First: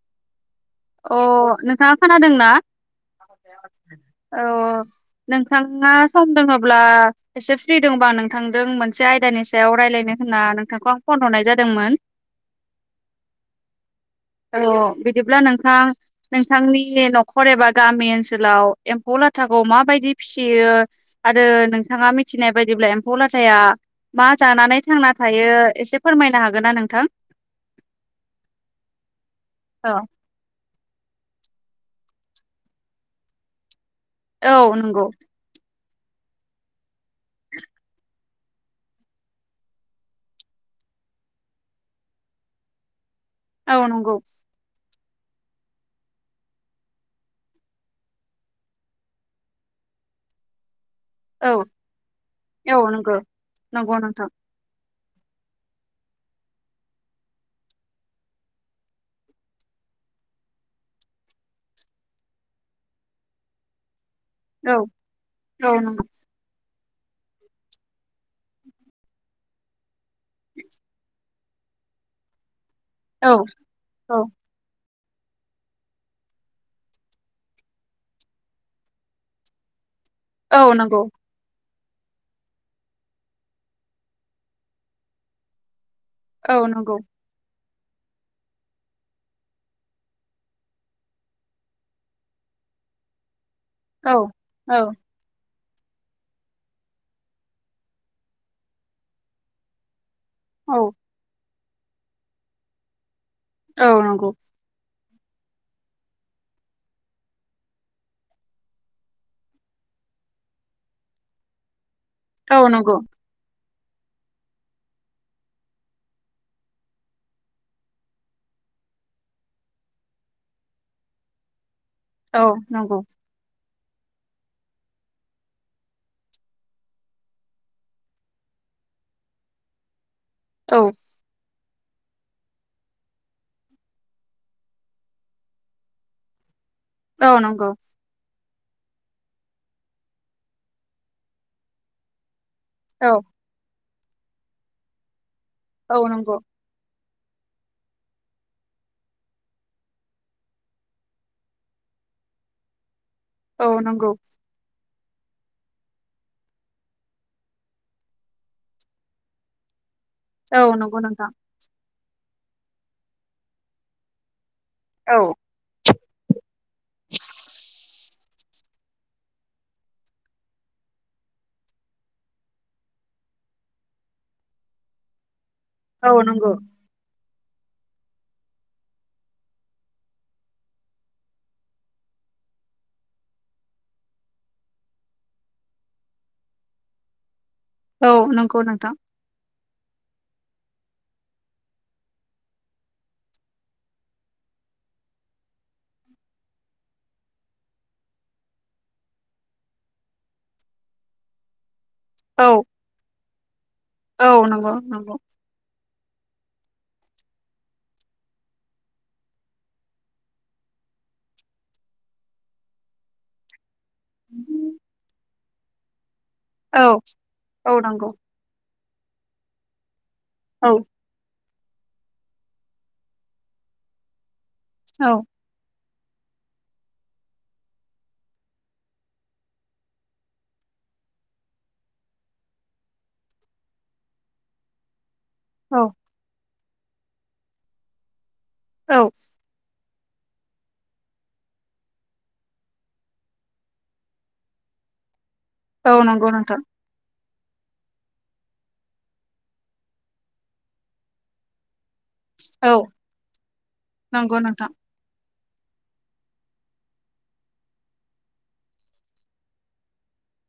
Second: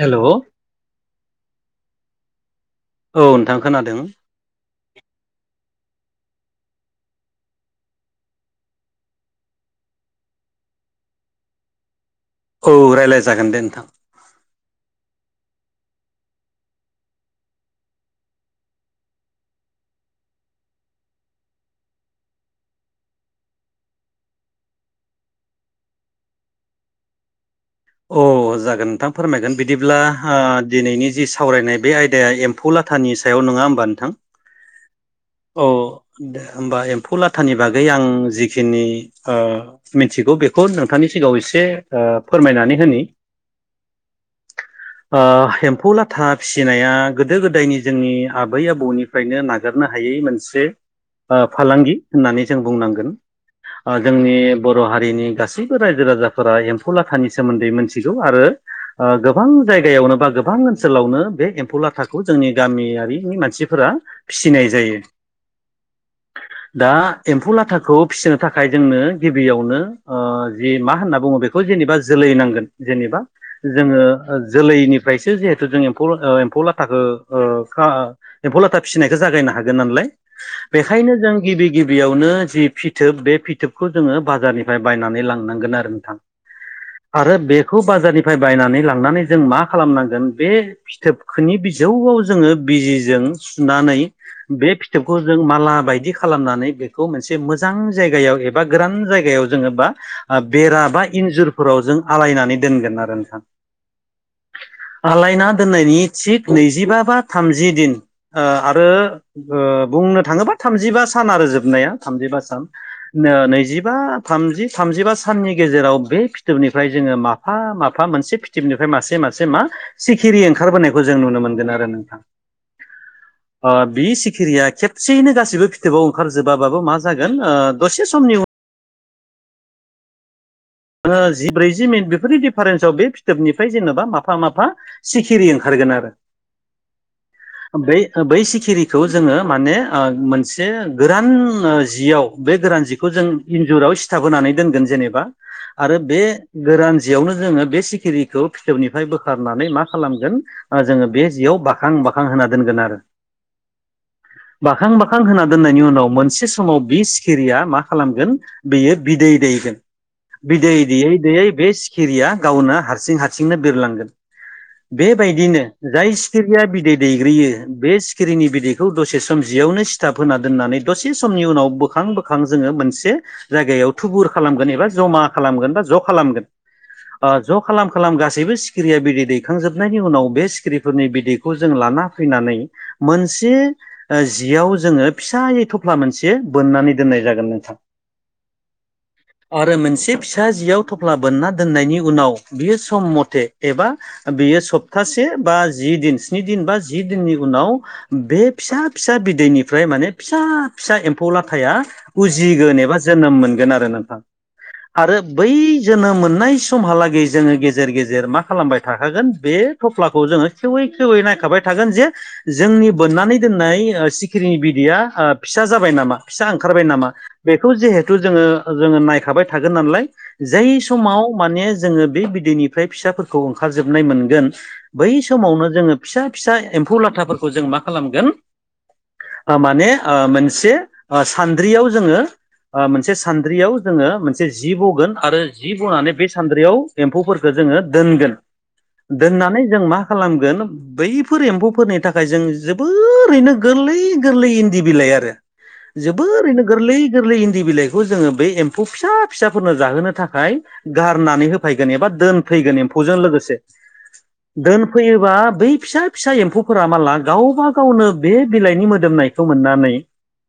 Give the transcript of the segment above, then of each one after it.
हेल' अ नोंथाङा खोनादोंना नोंथां खोनादों औ नोंथाङा सम दोङब्ला एसे फ्रि दङबा नोंथांजों मोनसे आयदानि सायाव रायलाय नो होनना नोंथांखौ आं फन हरनाय जादोंमोन। औ रायलाय जागोन दे नोंथां। थां नोंथांनि न'खर एबा गामि ओनसोलाव एम्फौ लाथाखौ माबायदि फिसियो ओ आरो नोंथाङा मिथिनाय बायदिब्ला एम्फौ लाथाया मा जानानै थांना थायो एसे फोरमायनो हागोनना नोंथां अ जागोन नोंथां फोरमायगोन औ बिदिब्ला ओ दिनैनि जि सावरायनाय बे आयदाया एम्फौ लाथानि सायाव नङा होमबा नोंथां औ नंगौ औ [inaudible] दे होमबा एम्फौ लाथानि बागै आं जिखिनि ओ मिथिगौ बेखौ नोंथांनि सिगाङाव एसे फोरमायनानै होनि औ नंगौ ओ एम्फौ लाथा फिसिनाया गोदो गोदायनि जोंनि आबै आबौनिफ्रायनो नागारनो हायै मोनसे ओ औ फालांगि होननानै जों औ बुंनांगोन नंगौ नंगौ ओ नोंथां जोंनि बर' हारि नि गासैबो रायजो राजाफोरा एम्फौ लाथानि सोमोन्दै मिथिगौ आरो आ गोबां जायगायावनो बा गोबां ओनसोलावनो बे एम्फौ लाथाखौ जोंनि गामियारिनि मानसिफोरा फ्रा फि औ औ नंगौ दा एम्फौ लाथाखौ फिसिनो थाखाय जोंनो गिबियावनो जि मा होनना बुङो बे खौ जेनेबा जोलै नांगोन जेनेबा औ जोङो जोलैनि फ्रायसो जिहेथु जों एम्फौ ओ एम्फौ लाथाखौ एम्फौ लाथा फिसिनायखौ जागायनो हाग गोन नालाय औ नंगौ बेखायनो जों गिबि गिबियावनो जि फिथोब बे फिथोबखौ जोङो बाजारनिफ्राय बायनानै लांनांगोन आरो नोंथां औ नंगौ आरो बे खौ बाजारनिफ्राय बायनानै लांनानै जों मा खालामनांगोन बे फिथोबखोनि बिजौआव जोङो बिजिजों सुनानै औ बे औ फिथोबखौ जों माला बायदि खालामनानै बेखौ मोनसे मोजां जायगायाव एबा गोरान जायगायाव जोङो बा औ बेरा बा इन्जुरफोराव जों आलायनानै दोनगोन आरो नोंथां औ नंगौ आलायना दोननायनि थिग नैजिबा बा थामजि दिन ओ आरो ओ बुंनो थाङोबा थामजिबा सान आरो जोबनाया थामजिबा औ सान नंगौ ओ नैजि बा थामजि थामजिबा साननि गेजेराव बे फिथोबनिफ्राय जोङो माफा माफा मोनसे फिथोबनिफ्राय मासे मासे मा सिखिरि ओंखारबोनायखौ जों नुनो मोनगोन आरो नों औ नंगौ ओ बि सि खिरिया खेबसेयैनो गासिबो फिथोबाव ओंखारजोबाबाबो मा जागोनओ दसे समनि उनाव औ [unintelligible] ब्रैजि मिनिट बेफोरनि दिडिफारेन्सआव बे फिथोबनिफ्राय जेनेबा माफा माफा सिखिरि ओंखारगोन आरो औ नंगौ बै-बै सि खिरिखौ जोङो माने ओ मोनसे गोरान जियाव बे गोरान औ जिखौ जों इन्जुराव सिथाब होनानै दोनगोन जेनेबा आरो औ बे नंगौ गोरान जियावनो जोङो बे सिखिरिखौ फिथोबनिफ्राय बोखारनानै मा खालामगोन ओ जोङो बे जियाव बाखां मानखां होना दोनगोन आरो औ नंगौ खां बाखां होना दोननायनि उनाव मोनसे समाव बि सिखिरिया मा खालामगोन बेयो बिदै दैगोन औ बिदैै नंगौ दैयै नोंथां दैयै बे सिखिरिया गावनो हारसिं हारसिंनो बिरलांगोन औ बेबायदिनो जाय सिखिरिया बिदै दैग्रोयो बे सिखिरिनि बिदैखौ दसे सम जियावनो सिथाब होना दोननानै दसे समनि उनाव बोखां बोखां जोङो मोनसे जायगायाव थुबुर खालामगोन एबा जमा खालामगोन बा ज' औ खालामगोन नंगौ ओ ज'खालाम खालाम गासैबो सिखिरिया बिदै दैखांजोबनायनि उनाव बे सिखिरिफोरनि बिदैखौ जों लाना फै फैनानै मोनसे ओ जियाव जोङो फिसायै थफ्ला मोनसे बोननानै दोननाय जागोन नों औ नंगौ नोंथां आरो मोनसे फिसा जियाव थफ्ला बोनना दोननायनि उनाव बियो सम मथे एबा बियो सप्तासे बा जि दिन स्नि दिन बा जि दिननि उनाव बे फिसा फिसा बिदैनि फ्राय माने फिसा फिसा एम्फौ लाथाया औ उजिगोन एबा जोनोम मोनगोन आरो नोंथां औ नंगौ नंगौ आरो बै जोनोम मोननाय समहालागै जोङो गेजेर गेजेर मा खालामबाय थाखागोन बे थफ्लाखौ जोङो सेेवै खेवै नायखाबाय थागोन जे जोंनि बोननानै दोननाय ओ सिखिरिनि बिदैया ओ फिसा जाबाय नामा फिसा ओंखारबाय औ नामा बेखौ औ नंगौ जेहेथु जोङो ओ जोङो नायखाबाय थागोन नालाय औ जाय समाव माने जोङो बे बिदैनिफ्राय फिसाफोरखौ ओंखारजोबनाय मोनगोन औ बै समावनो जोङो फिसा फिसा एम्फौ लाथाफोरखौ जों मा खालामगोन ओ माने ओ मोनसे ओ सान्द्रियाव जोङो ओ मोनसे सान्द्रियाव जोङो मोनसे जि बगोन आरो जि औ बनानै बे सान्द्रियाव एम्फौफोरखो जोङो दोनगोन दोननानै जों मा खालामगोन बैफोर एम्फौफोरनि थाखाय जों जोबोरैनो गोरलै गोरलै इन्दि बिलाइ आरो औ नंगौ नोंथां जोबोरैनो गोरलै गोरलै इन्दि बिलाइखौ जोङो बै एम फौ फिसा फिसाफोरनो जाहोनो थाखाय गारनानै होफायगोन एबा दोन औ फैगोन एमफौ जों लोगोसे नंगौ नोंथां दोनफैयोबा बै फिसा फिसा एम्फौफोरा माला गावबा गावनो बे बिलाइनि मोदोमनायखौ मोननानै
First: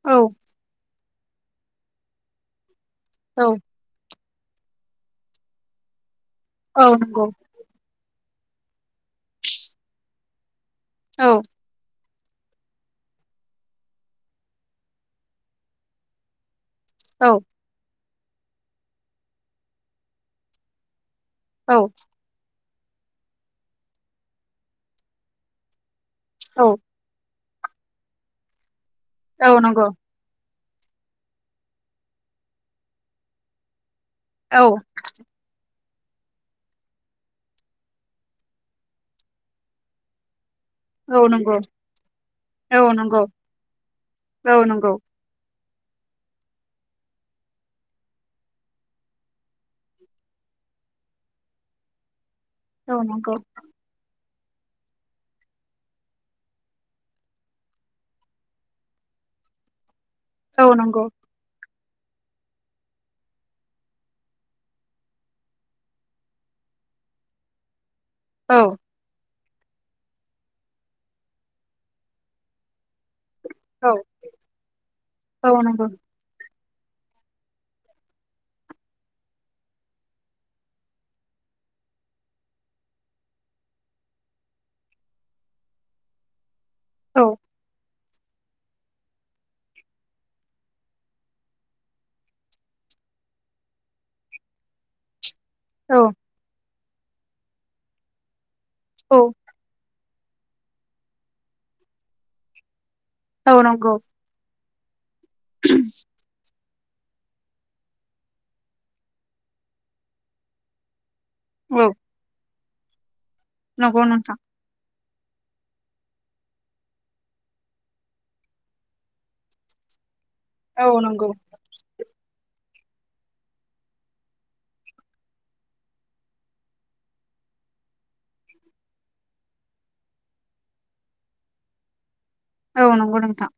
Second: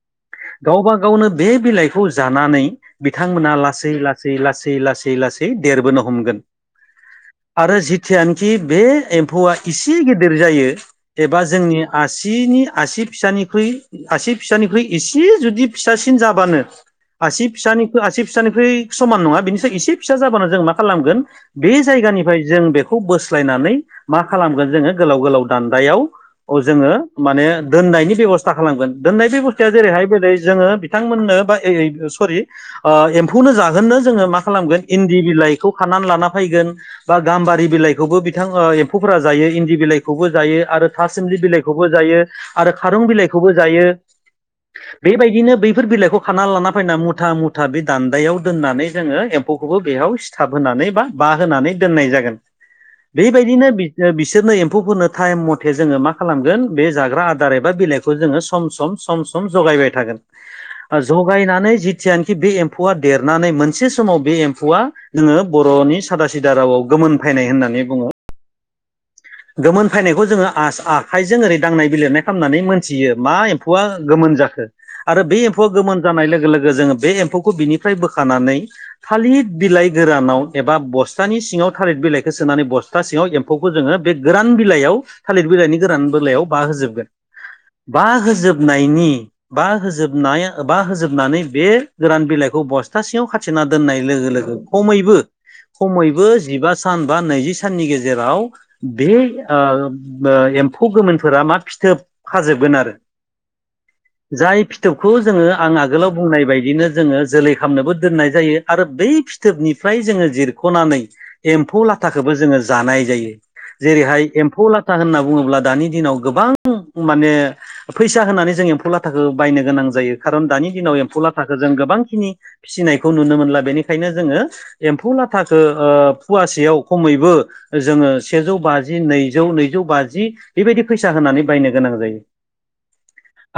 औ गावबा गावनो बे बिलाइखौ जानानै औ बिथांमोना लासै ला सै लासै लासै लासै देरबोनो हमगोन औ नंगौ आरो जिथिआन थि बे एम्फौआ इसे गिदिर जायो औ एबा जोंनि आसिनि आसि फिसानिख्रुइ आसि फिसानिख्रुइ एसे जुदि फिसासिन जाबानो औ आसि फिसानि आसि फिसानिफ्राय समान नङा बिनिफ्राय एसे फिसा जाबानो जों मा खालामगोन बे जायगानिफ्राय जों बेखौ बोस्लायनानै मा खालामगोन जोङो गोलाव गोलाव दान्दायाव अ औ जोङो माने दोननायनि बेब'स्था खालामगोन दोननाय औ बेब'स्थाया नंगौ जेरैहाय बेलै जोङो बिथांमोननो बा एओय सरि ओ एम्फौनो जाहोनो जोङो मा औ खालामगोन इन्दि बिलाइखौ खानानै लाना फैगोन बा गाम्बारि बिलाइखौबो बिथां ओ एम्फौफोरा जायो इन्दि बिलाइखौबो जायो आरो था औ सिमलि नंगौ बिलाइखौबो जायो आरो औ खारुं नंगौ बिलाइखौबो जायो औ नंगौ बेबायदिनो बैफोर बिलाइखौ खाना लाना फैना मुथ था मुथा बे दान्दायाव दोननानै जोङो एम्फौखौबो बेयाव सिथाब होनानै बा बाहोनानै दोननाय जागोन औ नंगौ बेबायदिनो बि ओ बिस सोरनो एम्फौफोरनो थाइम मथे जोङो मा खालामगोन बे जाग्रा आदार एबा बिलाइखौ जोङो सम सम सम सम जगायबाय थागोन औ ओ नंगौ जगायनानै जि थियानोखि बे एम्फौआ देरनानै मोनसे समाव बे एम्फौआ जोङो बर'नि सादा सिदा रावाव गो मोनफायनाय होननानै बुङो औ गोमोन फायनायखौ जोङो आस आखाइजों ओरै दांनाय बिलिरनाय खालामनानै मोन थियो मा एम्फौआ औ गोमोन जाखो आरो बे औ एम्फौआ नंगौ गोमोन जानाय लोगो लोग जोङो बे एम्फौखौ बिनिफ्राय बोखानानै थालिद बिलाइ गोरानाव एबा बस्थानि सिङा [unintelligible] थालिद बिलाइखो सोनानै बस्था सिङाव एम्फौखो जोङो बे गोरान बिलाइयाव थालिर बिलाइनि गोरान बिलाइयाव बा होजोबगोन औ बा होजोबनायनि बा होजोबनाय बा होजोबनानै बे गोरान बिलाइ बखौ बस्थासेआव खाथिना दोननाय लोगो लोगो खमैबो औ खमैबो जिबा सान बा नैजि साननि गेजेराव बे औ ओ ओ एम्फौ गोमोनफोरा मा फिथोब खाजोबगोन आरो औ नंगौ खौ जोङो आं आगोलाव बुंनाय बाय दिनो जोङो जोलै खालामनोबो दोननाय जायो आरो बै फिथोबनिफ्राय जोङो जिरख'नानै एम्फौ औ लाथाखौबो जोङो जानाय जायो नंगौ जेरैहाय नोंथां एम्फौ लाथा होनना बुङोब्ला दानि दिनाव गोबां माने फैसा होनानै जों एम्फौ लाथाखौ बायनो गोनां जायो खारन दानि औ दिनाव एम्फौ नंगौ लाथाखौ जों गोबांखिनि फिसिनायखौ नुनो मोनला बेनिखायनो जोङो एम्फौ लाथाखौ फवासेयाव खमैबो जोङो सेजौ बाजि नैजौ नैजौ बाजि बेबायदि फैसा होनानै बायनो गोनां जायो औ नंगौ नोंथां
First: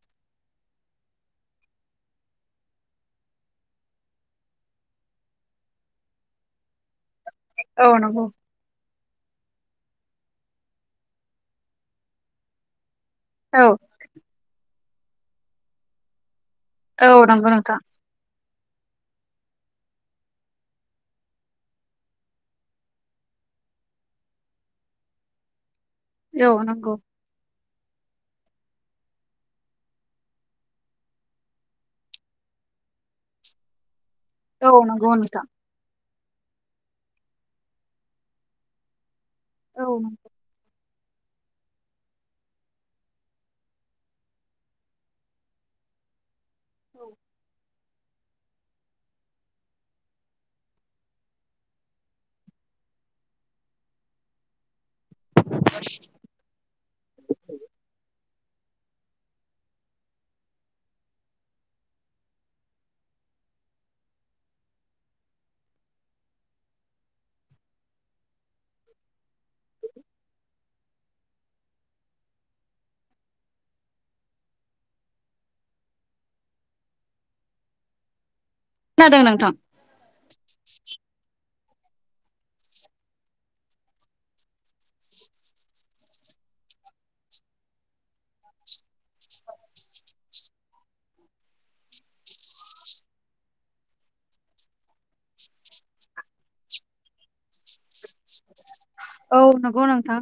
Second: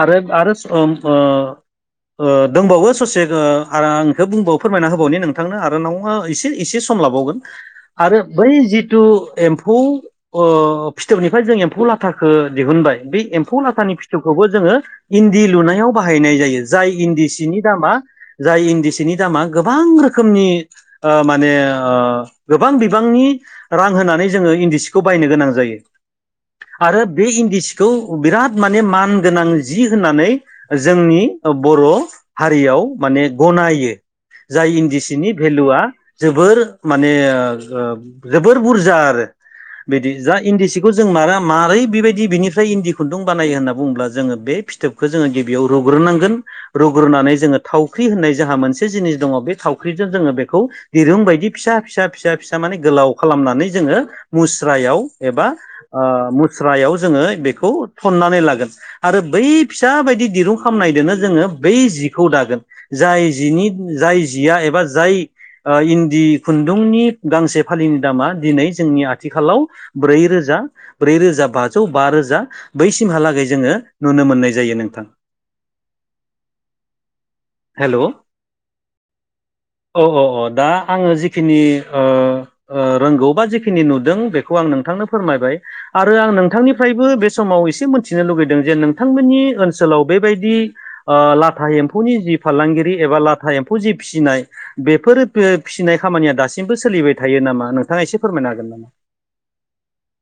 ओम ओ ओ दंबावो ससे ओ आरो आं बुंबावो फोरमायना होबावनि नोंथांनो आरो नाव एसे एसे सम लाबावोन औ आरो नंगौ बै जिथु एमप एम्फौ ओ फिथोबनिफ्राय जों एम्फौ लाथाखो दिहुनबाय बे एम्फौ औ लाथानि फिथोबखौबो जोङो इन्दि लुनायाव बाहायनाय जायो । जाय औ इन्दि नंगौ सिनि नोंथां दामा जाय इन्दि सिनि दामा गोबां रोखोमनि माने ओ गोबां बिबांनि रां होनानै जोङो इन्दि सिखौ बायनो गोनां जायो औ नंगौ आरो बे इन्दि सि खौ बिराद माने मान गोनां जि होननानै जोंनि बर' हारियाव माने गनायो जाय औ इन्दि नंगौ सिनि नोंथां भेलुआ जोबोर माने जोबोर बुरजा आरो औ बिदि जा इन्दि सि बेखौ जों मारा मारै बेबायदि बिनिफ्राय इन्दि खुन्दुं बानायो होनना बुंब्ला जोङो बे फिथोबखौ जोङो गिबियाव रु रुग्रोनांगोन रुग्रोनानै जोङो थावख्रि होननाय जोंहा मोनसे जिनिस दङ बे थावख्रिजों जोङो बेखौ दिरुं बायदि फिसा फिसा फिसा फिसा म मे गोलाव खालामनानै जोङो मुस्रायाव एबा मुस्रायाव जोङो बेखौ थन्नानै लागोन आरो बै फिसा बायदि दिरुं खालामनायजोनो जोङो बै जिखौ दागोन जाय जिनि नि जाय जिया एबा जाय इन्दि खुन्दुंनि गांसे फालिनि दामा दिनै जोंनि आथिखालाव ब्रै रोजा ब्रै रोजा बाजौ बा रोजा बैसिमहालागै जोङो नुनो मोन । मोननाय जायो नोंथां। [inaudible] [inaudible] हेलौ खोनादों नोंथां औ औ औ दा आङो जिखिनि ओ ओ रोंगौबा जिखिनि नुदों बेखौ आं नोंथांनो फोरमायबाय आरो आं नोंथांनिफ्रायबो बे समाव इसे मिथिनो लुबैदों जे नोंथांमोननि ओनसोलाव बेबायदि लाथा एम्फौनि जि फालांगिरि एबा लाथा एम्फौ जि फिसिनाय बेफोर फिसिनाय खामानिया दासिमबो सोलिबाय थायो नामा नोंथाङा एसे फोरमायनो हागोन नामा। औ नंगौ नोंथां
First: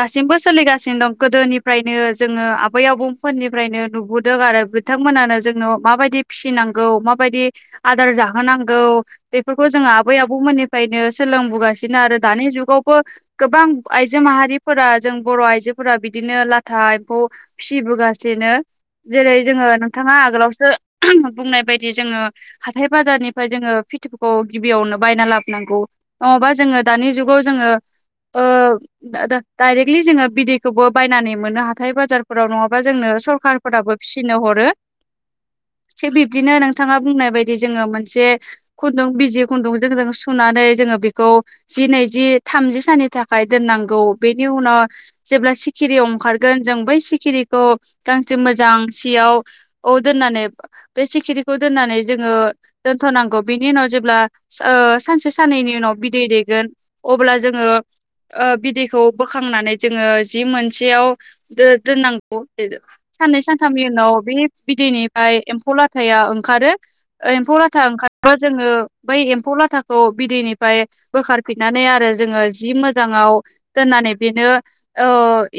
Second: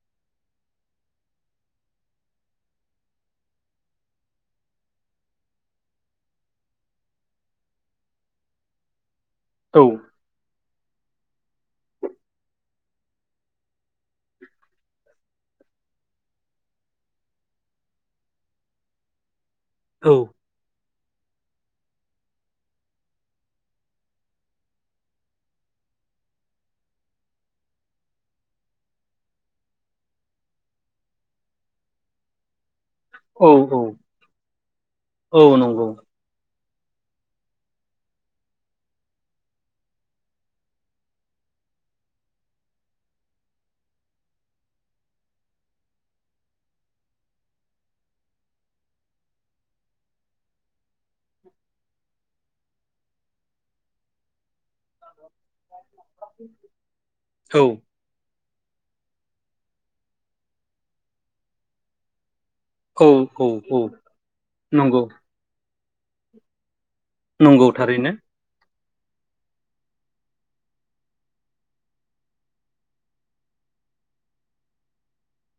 दासिमबो सोलिगासिनो दं गोदोनिफ्रायनो जोङो आबै आबौ फोर निफ्रायनो नुबोदों आरो बिथांमोनानो जोंनाव माबायदि फिसिनांगौ माबायदि आदार जाहो -होनांगौ बेफोरखौ औ जोङो आबै आबौमोननिफ्रायनो सोलोंबोगासिनो आरो दानि जुगावबो गोबां आइजो माहारिफोरा जों बर आइजोफोरा बिदिनो लाथा एम्फौ फिबोगासि - -नो जेरै जोङो नोंथाङा औ आगोलावसो बुंनाय बायदि जोङो हाथाय बाजारनिफ्राय जोङो फिथोबखौ गिबियावनो बायना लाबोनांगौ नङाबा जोङो दानि जुगाव जोङो ओ द डाइरेक्टलि जोङो बिदैखौबो बायनानै मोननो हाथाय बाजारफोराव नङा - - बा जोंनो औ औ सरखारफोराबो फिसिनो हरो औ नंगौ थि बिबदिनो नोंथाङा बुंनाय बायदि जोङो मोनसे खुन्दुं बिजि खुन्दुंजों जों सुनानै जोङो बेखौ जि नैजि थामजि सानै थाखाय दोननांगौ बेनि उनाव जेब्ला सिखिरिया ओंखारगोन जों बै सिखिरिखौ गांसे मोजां सियाव दोननानै बे सिखिरिखौ दोननानै जोङो दोनथ - -नांगौ बिनि उनाव जेब्ला ओ सानसे साननैनि उनाव बिदै दैेगोन अब्ला औ जोङो बिदैखौ बोखांनानै जोङो जि मोनसेयाव दो दोननां - गौ बे ओ औ साननै औ सानथामनि औ उनाव बे नंगौ बिदैनिफ्राय एम्फौ लाथाया ओंखारो। एम्फौ नंगौ लाथा थारैनो ओंखारब्ला जोङो बै एम्फौ लाथाखौ बिदैनिफ्राय बोखारफिननानै आरो जोङो जि मोज जाङाव दोननानै बेनो ओ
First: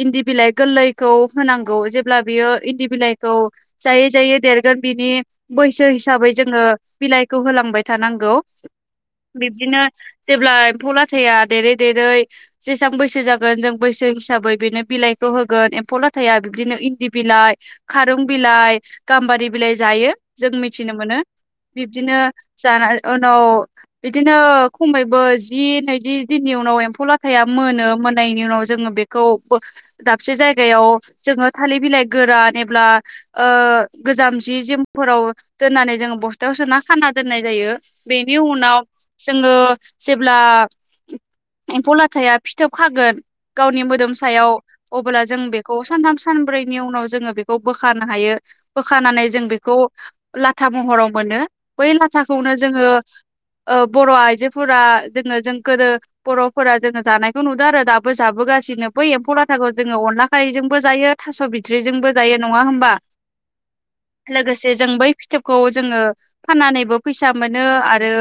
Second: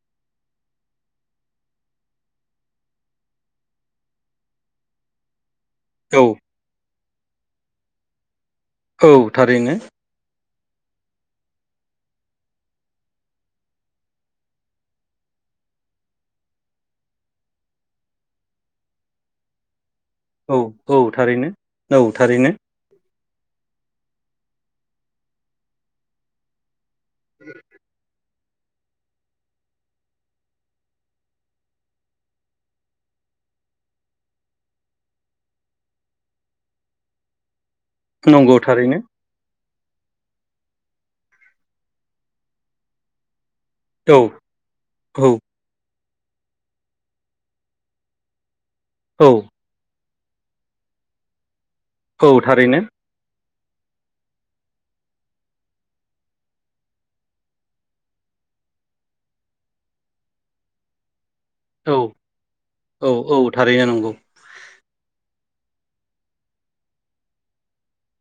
इन्दि बिलाइ गोरलैखौ होनांगौ जेब्ला बे यो इन्दि बिलाइखौ जायै जायै देरगोन बिनि बैसो औ हिसाबै जोङो बिलाइखौ होलांबाय थानांगौ। औ थारैनो बिब्दिनो जेब्ला एम्फौ लाथाया देरै देरै जेसां बैसो जागोन जों बैसो हिसाबै बेनो बिलाइखौ होगोन एम्फौ लाथाया बिदिनो इन्दि बि लाइ, खारुं बिलाइ, गाम्बारि बिलाइ जायो। जों औ मिथिनो औ मोनो थारैनो औ बिब्दिनो थारैनो जाना उनाव बिदिनो खमैबो जि नैजि दिननि उनाव एम्फौ ला थाया मोनो मोननाय नि उनाव जोङो बेखौ दाबसे जायगायाव जोङो थालिर बिलाइ गोरान एब्ला ओ गोजाम जि जोमफोराव दोननानै जोङो बस्थायाव सोना खाना दोननाय जायो। बेनि नंगौ उनाव थारैनो जोङो जेब्ला एम्फौ ला थाया फिथोब खागोन गावनि मोदोम औ सायाव अब्ला औ जों बेखौ सानथाम सानब्रैनि उनाव जोङो बेखौ बोखानो हायो बोखानानै औ जों बेखौ लाथा महराव मोनो बै औ लाथाखौनो थारैनो जोङो ओ बर' आइजोफोरा जोङो जों गोदो बर'फोरा जोङो जानायखौ नुदों आरो दाबो जाबोगासिनो बै एम्फौ लाथाखौ जोङो अनला खारैजोंबो जायो। थास' औ बिथ'रायजोंबो जायो नङा होमबा औ औ थारैनो नंगौ लोगोसे जों बै फिथोबखौ जोङो फाननानैबो फैसा मोनो आरो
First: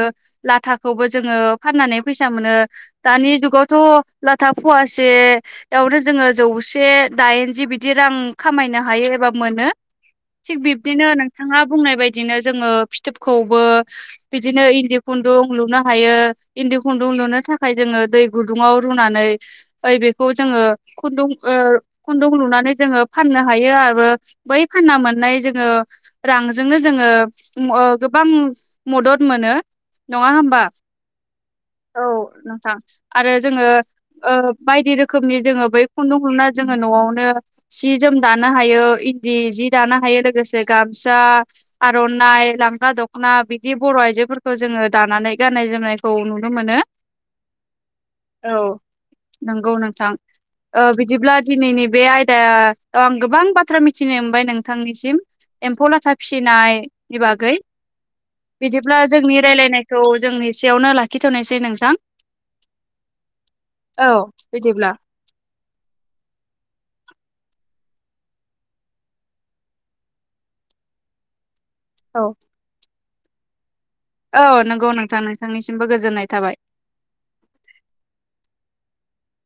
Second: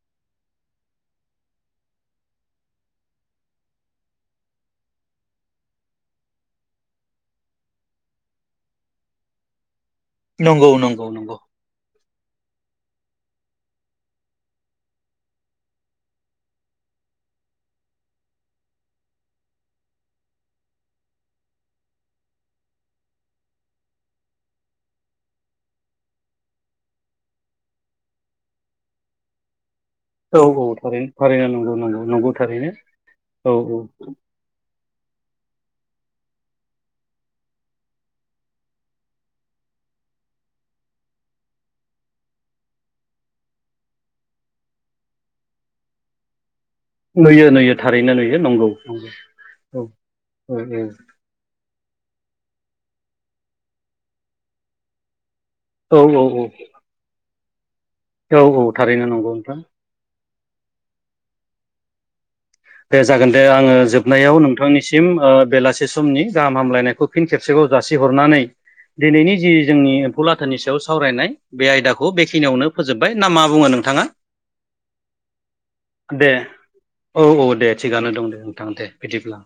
लाथाखौबो जोङो फाननानै फैसा मोनो दानि जुगाव थ' लाथा फवासेयावनो जोङो जौसे दाइनजि बिदि रां खामाय नो हायो एबा मोनो थिग नंगौ नंगौ बिबदिनो नंगौ नोंथाङा बुंनाय बाय दिनो जोङो फिथोबखौबो बिदिनो इन्दि खुन्दुं लुनो हायो इन्दि खुन्दुुं लुनो थाखाय जोङो दै गुदुंआव रुनानै बेखौ जोङो खुुन्दुं ओ खुन्दुं लुनानै जोङो फान नो हायो आरो बै फानना मोननाय जोङो रांजोंनो जोङो ओ गोबां मदद मोनो नङा औ होमबा औ थारैनो थारैनो नंगौ नंगौ औ नंगौ थारैनो नोंथां। आरो औ जोङो औ ओ बायदि रोखोमनि जोङो बे खुन्दुं लुना जोङो न'आवनो सि जोम दानो हायो इन्दि जि जि दानो हायो लोगोसे गामसा, आर'नाइ, गामसा, दख'ना बिदि बर' आइजोफोरखौ जो जोङो दानानै गाननाय जोमनायखौ नुनो मोनो। नुयो नुयो। थारैनो नुयो औ नंगौ नंगौ नंगौ औ नोंथां औ ओ बिदिब्ला दिनैनि बे आयदाया आं गोबां बाथ्रा मिथिनो मोनबाय नोंथांनिसिम। एम्फौ लाथा औ फिसिनायनि बागै औ औ बिदिब्ला थारैनो नंगौ जोंनि नोंथां रायलायनायखौ जों एसेयावनो लाखिथ'नोसै नोंथां। दे जागोन दे आङो औ जोबनायाव बिदिब्ला नोंथांनिसिम ओ बेलासि समनि गाहाम हामलायनायखौ फिन खेबसेबाव जासिहरनानै दिनैनि जि जोंनि एम्फौ लाथानि सायाव सावरायनाय बे आयदाखौ औ बेखिनियावनो फोजोबबाय ना मा बुङो नों औ नंगौ नोंथां नोंथांनिसिमबो गोजोननाय दे थाबाय। औ औ दे थिगनो दं दे नोंथां दे बिदिब्ला।